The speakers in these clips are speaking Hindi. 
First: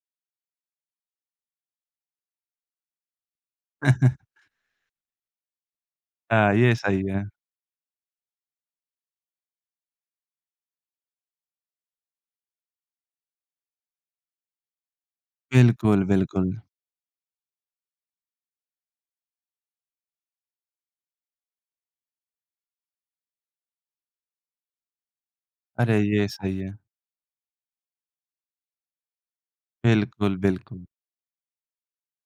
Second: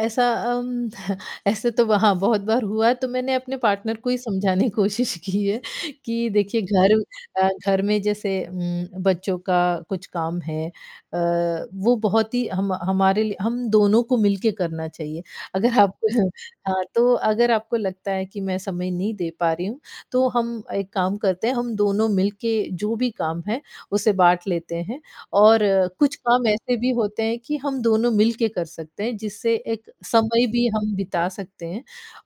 ऐसा अम, ऐसे तो वहाँ बहुत बार हुआ तो मैंने अपने पार्टनर को ही समझाने की कोशिश की है कि हाँ, देखिए ये घर सही है। अ, घर में जैसे उम, बच्चों का कुछ काम है अ, वो बहुत ही हम हमारे लिए हम दोनों को मिल के करना चाहिए। अगर आप बिल्कुल, अ, बिल्कुल। हाँ, तो अगर आपको लगता है कि मैं समय नहीं दे पा रही हूँ तो हम एक काम करते हैं हम दोनों मिल के जो भी काम है, उसे बाँट लेते हैं और अरे, कुछ ये काम सही है। ऐसे भी होते हैं कि हम दोनों मिल के कर सकते हैं, जिससे एक बिल्कुल, समय भी बिल्कुल। हम बिता सकते हैं।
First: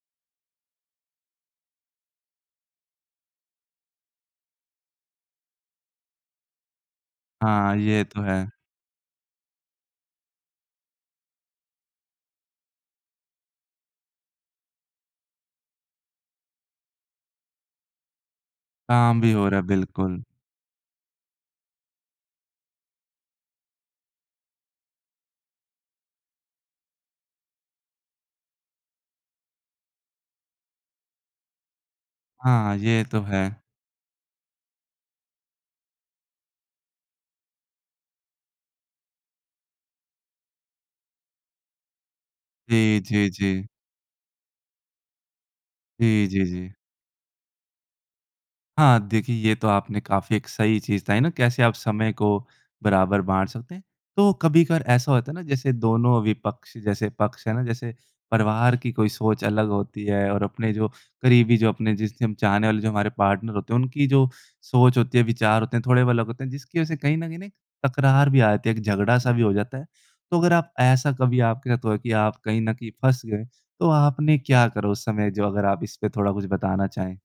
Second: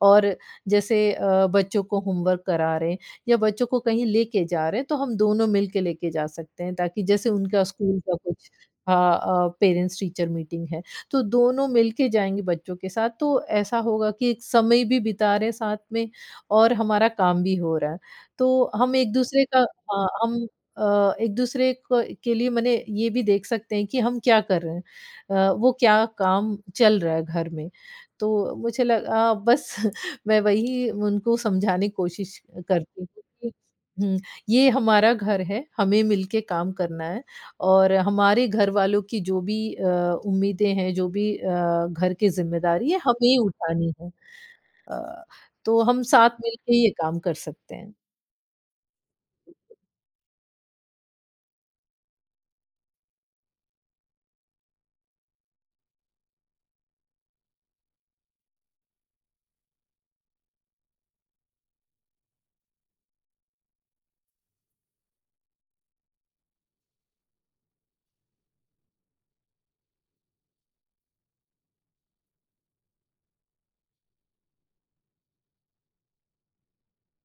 और जैसे अ, बच्चों को होमवर्क करा रहे हैं या बच्चों को कहीं लेके जा रहे हैं तो हम दोनों मिल के लेके जा सकते हैं ताकि जैसे उनका हाँ, स्कूल ये का तो है। कुछ हाँ अ, पेरेंट्स टीचर मीटिंग है तो दोनों मिल के जाएँगे बच्चों के साथ तो ऐसा होगा कि एक समय भी बिता रहे हैं साथ में और हमारा काम भी हो रहा है। तो हम काम भी एक-दूसरे हो रहा का है, अ, बिल्कुल। हम अ, एक-दूसरे क के लिए मने ये भी देख सकते हैं कि हम क्या कर रहे हैं अ, वो क्या काम चल रहा है घर में? तो मुझे लगा बस मैं वही उनको समझाने की कोशिश अ, हाँ, करती ये हूँ तो कि है। हुँ, ये हमारा घर है, हमें मिल के काम करना है और हमारे घरवालों की जो भी अ, उम्मीदें हैं जो भी अ, घर की ज़िम्मेदारी है ये जी, जी, हमें ही जी। उठानी है। अ, तो हम जी, साथ जी, मिल जी। के ये काम कर सकते हैं। हाँ, देखिए ये तो आपने काफ़ी एक सही चीज़ बताई ना कैसे आप समय को बराबर बाँट सकते हैं, तो कभी-कभार ऐसा होता है ना जैसे दोनों विपक्ष जैसे पक्ष है ना, जैसे परिवार की कोई सोच अलग होती है और अपने जो करीबी जो अपने जिससे हम चाहने वाले जो हमारे पार्टनर होते हैं, उनकी जो सोच होती है विचार होते हैं, थोड़े ब अलग होते हैं जिसकी वजह से कहीं न कहीं ना एक तकरार भी आ जाती है, एक झगड़ा-सा भी हो जाता है। तो अगर आप ऐसा कभी आपके साथ हुआ है कि आप कहीं न कहीं फँस गए तो आपने क्या करा उस समय? जो अगर आप इसपे थोड़ा कुछ बताना चाहें।